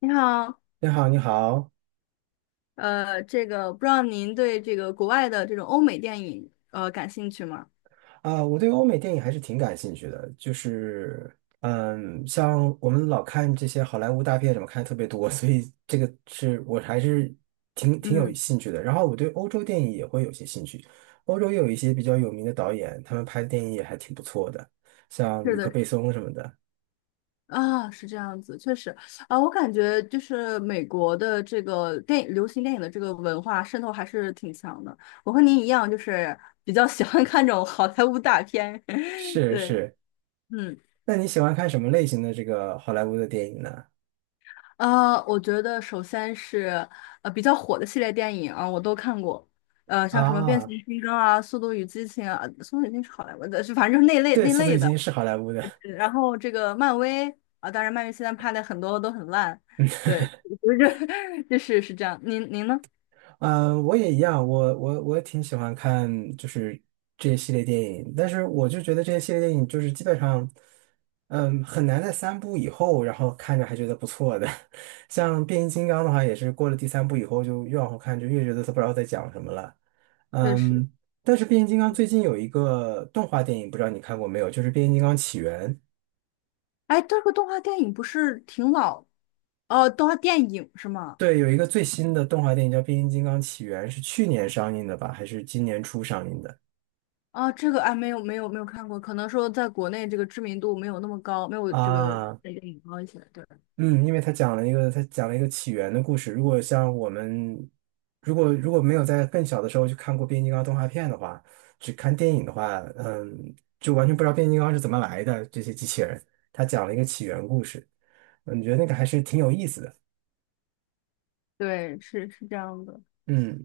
你好，你好，你好，这个不知道您对这个国外的这种欧美电影感兴趣吗？啊，我对欧美电影还是挺感兴趣的，就是，像我们老看这些好莱坞大片，什么看得特别多，所以这个是我还是挺有嗯，兴趣的。然后我对欧洲电影也会有些兴趣，欧洲也有一些比较有名的导演，他们拍的电影也还挺不错的，像是吕克的。贝松什么的。啊，是这样子，确实。啊，我感觉就是美国的这个电影、流行电影的这个文化渗透还是挺强的。我和您一样，就是比较喜欢看这种好莱坞大片。是对，是，嗯。那你喜欢看什么类型的这个好莱坞的电影呢？我觉得首先是比较火的系列电影啊，我都看过。像什么《变形啊，金刚》啊，《速度与激情》啊，《速度与激情》是好莱坞的，是反正就是那类对，那《速度类与激的。情》是好莱坞的。对，然后这个漫威啊，当然漫威现在拍的很多都很烂。对，不是，就是是这样。您呢？嗯，我也一样，我也挺喜欢看就是这些系列电影，但是我就觉得这些系列电影就是基本上，很难在三部以后，然后看着还觉得不错的。像变形金刚的话，也是过了第三部以后，就越往后看就越觉得它不知道在讲什么了。对，是。嗯，但是变形金刚最近有一个动画电影，不知道你看过没有？就是《变形金刚起源》。哎，这个动画电影不是挺老？哦，动画电影是吗？对，有一个最新的动画电影叫《变形金刚起源》，是去年上映的吧？还是今年初上映的？啊，这个哎，没有看过，可能说在国内这个知名度没有那么高，没有这个啊，电影高一些。对。嗯，因为他讲了一个起源的故事。如果像我们，如果没有在更小的时候去看过变形金刚动画片的话，只看电影的话，就完全不知道变形金刚是怎么来的这些机器人。他讲了一个起源故事，你觉得那个还是挺有意思的。对，是是这样的。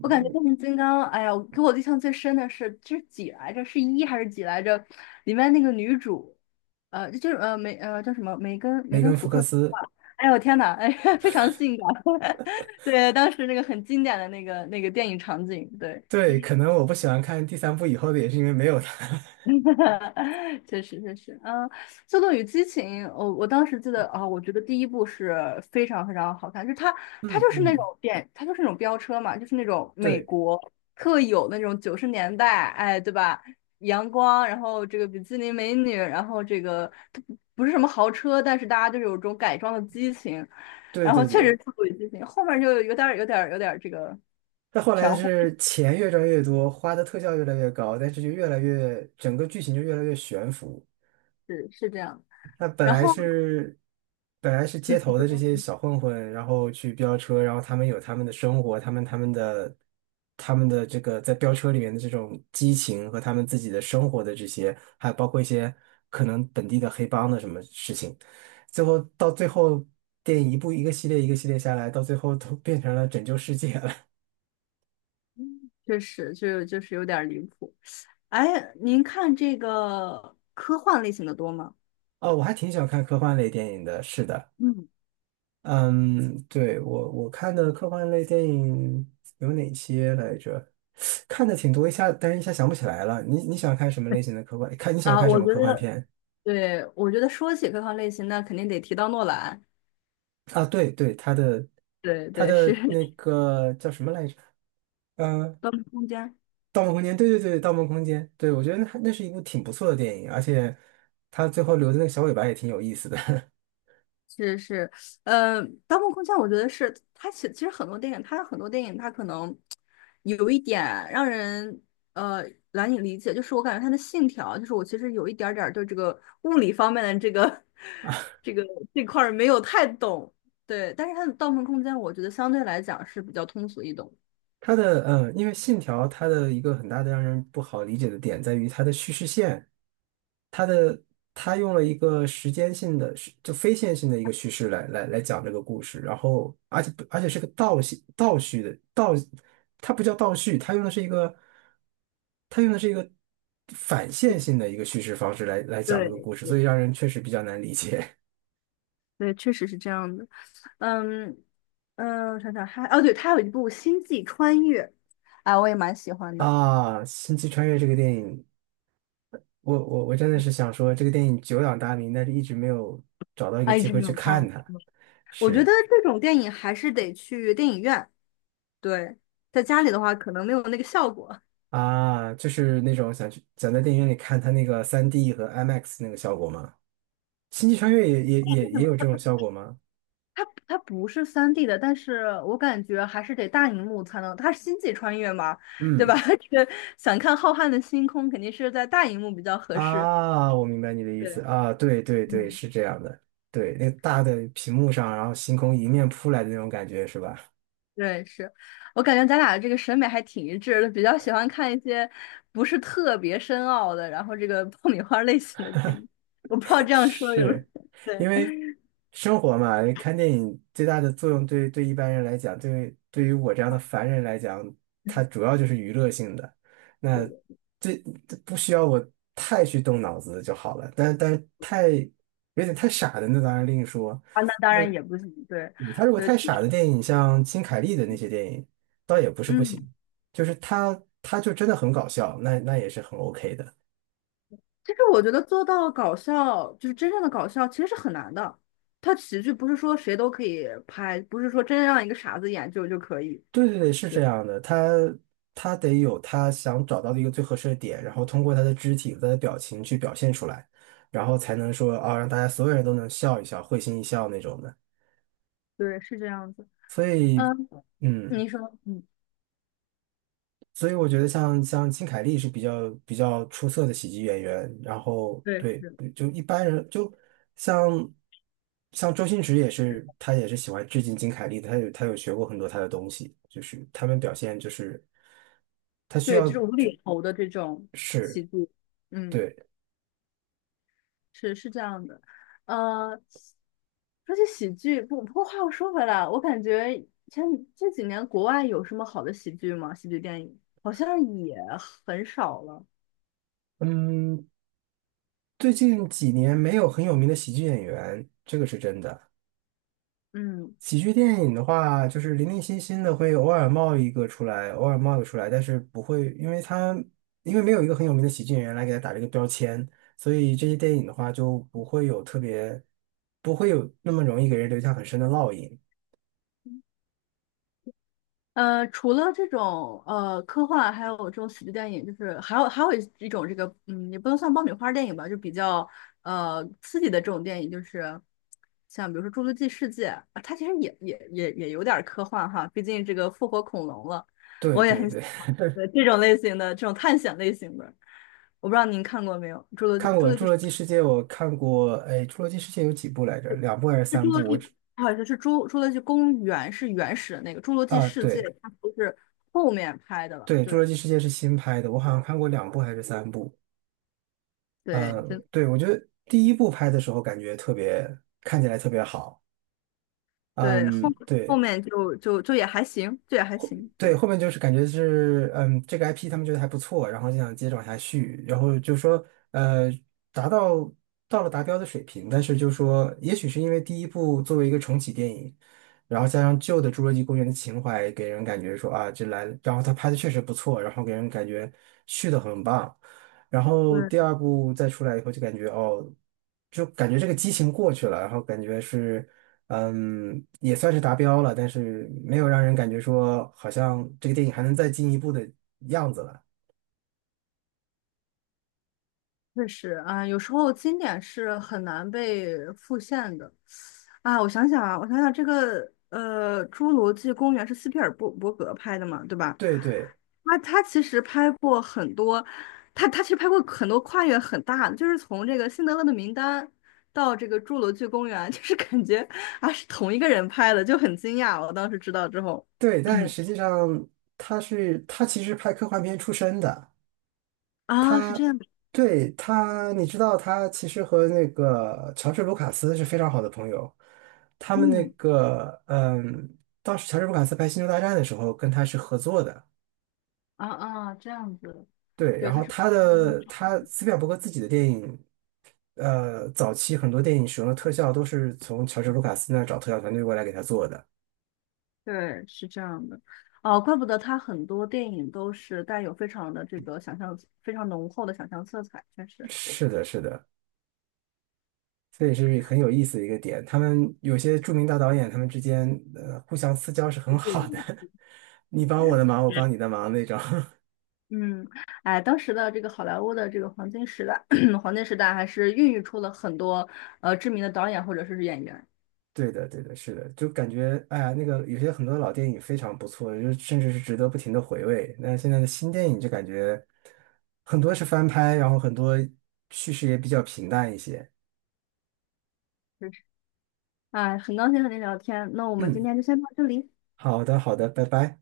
我感觉变形金刚，哎呀，我给我印象最深的是，这是几来着？是一还是几来着？里面那个女主，呃，就是呃梅呃叫什么梅根梅根福福克克斯吧？斯，哎呦我天呐，哎，非常性感。对，当时那个很经典的那个电影场景，对。对，可能我不喜欢看第三部以后的，也是因为没有他。确实，嗯，《速度与激情》，我当时记得啊、我觉得第一部是非常非常好看，就是它 它嗯就是那嗯，种电，它就是那种飙车嘛，就是那种美对国特有那种九十年代，哎，对吧？阳光，然后这个比基尼美女，然后这个它不是什么豪车，但是大家就是有这种改装的激情，对然后对确对。实《速度与激情》后面就有点儿这个但后来的玄乎，是钱越赚越多，花的特效越来越高，但是就越来越，整个剧情就越来越悬浮。是是这样，那本然来后是本来是街嗯。你头的这说些小混混，然后去飙车，然后他们有他们的生活，他们的这个在飙车里面的这种激情和他们自己的生活的这些，还有包括一些可能本地的黑帮的什么事情，到最后电影一部一个系列一个系列下来，到最后都变成了拯救世界了。确实，就就是有点儿离谱。哎，您看这个科幻类型的多吗？哦，我还挺喜欢看科幻类电影的，是的，嗯，嗯，对，我看的科幻类电影有哪些来着？看的挺多，一下，但是一下想不起来了。你喜欢看什么类型的科幻？看你喜欢啊，看什我么觉科幻得，片对，我觉得说起科幻类型，那肯定得提到诺兰。啊？对对，他的对他对，是的那个叫什么来着？呃，《<laughs> 盗梦空间》。《盗梦空间》，对对对，《盗梦空间》，对，我觉得那是一部挺不错的电影，而且他最后留的那个小尾巴也挺有意思的。是是，盗梦空间》我觉得是它其实很多电影，它很多电影它可能有一点让人呃难以理解，就是我感觉它的信条，就是我其实有一点儿对这个物理方面的这个 这个这块儿没有太懂，对，但是它的《盗梦空间》我觉得相对来讲是比较通俗易懂。它的嗯，因为《信条》它的一个很大的让人不好理解的点在于它的叙事线，它的它用了一个时间性的是就非线性的一个叙事来讲这个故事，然后而且是个倒叙的倒，它不叫倒叙，它用的是一个反线性的一个叙事方式来讲这个对故事，所以对，让人确实比较难理解。 对，确实是这样的。嗯，嗯，我想想还哦，对，它有一部《星际穿越》，啊，我也蛮喜 欢的。啊。《星际穿越》这个电影。我真的是想说，这个电影久仰大名，但是一直没有找到一个啊，一机直会没去有看。看它。我觉得是这种电影还是得去电影院，对，在家里的话可能没有那个效果。啊，就是那种想去想在电影院里看它那个3D 和 IMAX 那个效果吗？星际穿越也也 为也什也有么？这种效果吗？它不是三 d 的，但是我感觉还是得大荧幕才能，它是星际穿越嘛，对吧？嗯 这个想看浩瀚的星空，肯定是在大荧幕比较合适。啊，我明白你的意思对，啊，对对对，嗯，是这样的，对，那个大的屏幕上，然后星空迎面扑来的那种感觉是吧？对，是，我感觉咱俩这个审美还挺一致的，比较喜欢看一些不是特别深奥的，然后这个爆米花类型的电影。我不知道这样说有没有是因对。为生活嘛，看电影最大的作用对一般人来讲，对于我这样的凡人来讲，它 主要就是娱乐性的，那这这不需要我太去动脑子就好了。但太有点太傻的，那当然另说。啊，那当那然也不行，对，对他如果对，太傻的电影，像金凯利的那些电影，倒也不是不行，嗯，就是他就真的很搞笑，那也是很 OK 的。其实我觉得做到搞笑，就是真正的搞笑，其实是很难的。它喜剧不是说谁都可以拍，不是说真让一个傻子演就可以。对对对，是对，这样的，他得有他想找到的一个最合适的点，然后通过他的肢体和他的表情去表现出来，然后才能说啊，让大家所有人都能笑一笑，会心一笑那种的。对，是这样子。所以，嗯，嗯，你说，嗯，所以我觉得像金凯利是比较出色的喜剧演员，然后对，对，是，就一般人就像像周星驰也是，他也是喜欢致敬金凯利的，他有学过很多他的东西，就是他们表现就是。他需对，这要，种无厘头的这种喜是，剧，嗯。对，是是这样的，呃，说起喜剧，不过话又说回来，我感觉前这几年国外有什么好的喜剧吗？喜剧电影好像也很少了。嗯，最近几年没有很有名的喜剧演员，这个是真的。嗯，喜剧电影的话，就是零零星星的会偶尔冒一个出来，偶尔冒一个出来，但是不会，因为没有一个很有名的喜剧演员来给他打这个标签，所以这些电影的话就不会有特别，不会有那么容易给人留下很深的烙印。除了这种科幻，还有这种喜剧电影，就是还有一种这个，嗯，也不能算爆米花电影吧，就比较刺激的这种电影，就是像比如说《侏罗纪世界》啊，它其实也有点儿科幻哈，毕竟这个复活恐龙了，对我也对很喜对，欢 对这种类型的这种探险类型的，我不知道您看过没有，《侏罗纪》看《侏过罗《侏纪》罗纪世界》，我看过，哎，《侏罗纪世界》有几部来着？两部还是是三《侏罗部？我纪》，只不好意思，是侏《侏罗纪公园》是原始的那个，《侏罗纪啊，世界》对。它不是后面拍的了，对，《侏对。罗纪世界》是新拍的，我好像看过两部还是三部。嗯，对，真对，我觉得第一部拍的时候感觉特别，看起来特别好。对，后嗯，后对，面就就也还行，就也还行。对，对后面就是感觉是，这个 IP 他们觉得还不错，然后就想接着往下续，然后就说，呃，达到到了达标的水平，但是就说，也许是因为第一部作为一个重启电影，然后加上旧的《侏罗纪公园》的情怀，给人感觉说啊，这来了然后他拍的确实不错，然后给人感觉续的很棒，然后第对，二部再出来以后，就感觉哦，就感觉这个激情过去了，然后感觉是。也算是达标了，但是没有让人感觉说好像这个电影还能再进一步的样子了。确实啊，有时候经典是很难被复现的。啊，我想想啊，我想想，这个侏罗纪公园》是斯皮尔伯格拍的嘛，对吧？对对他他其实拍过很多，他他其实拍过很多跨越很大的，就是从这个《辛德勒的名单》到这个《侏罗纪公园》，就是感觉啊是同一个人拍的，就很惊讶。我当时知道之后，对，但实际 上他是他其实拍科幻片出身的，啊是这他样的，对他，你知道他其实和那个乔治卢卡斯是非常好的朋友，他们那嗯。个当时乔治卢卡斯拍《星球大战》的时候跟他是合作的。啊啊，这样子，对，对，然后它是他斯皮尔伯格自己的电影早期很多电影使用的特效都是从乔治·卢卡斯那儿找特效团队过来给他做的。对，是这样的，哦，怪不得他很多电影都是带有非常的这个想象，非常浓厚的想象色彩，确实。是的，是的，这也是很有意思的一个点。他们有些著名大导演，他们之间互相私交是很好的，对，你帮我的嗯，忙，我帮你的忙那种。嗯，哎，当时的这个好莱坞的这个黄金时代，黄金时代还是孕育出了很多知名的导演或者是演员。对的，对的，是的，就感觉哎呀，那个有些很多老电影非常不错，就甚至是值得不停的回味。那现在的新电影就感觉很多是翻拍，然后很多叙事也比较平淡一些。是，哎，很高兴和您聊天，那我们今嗯，天就先到这里。好的，好的，拜拜。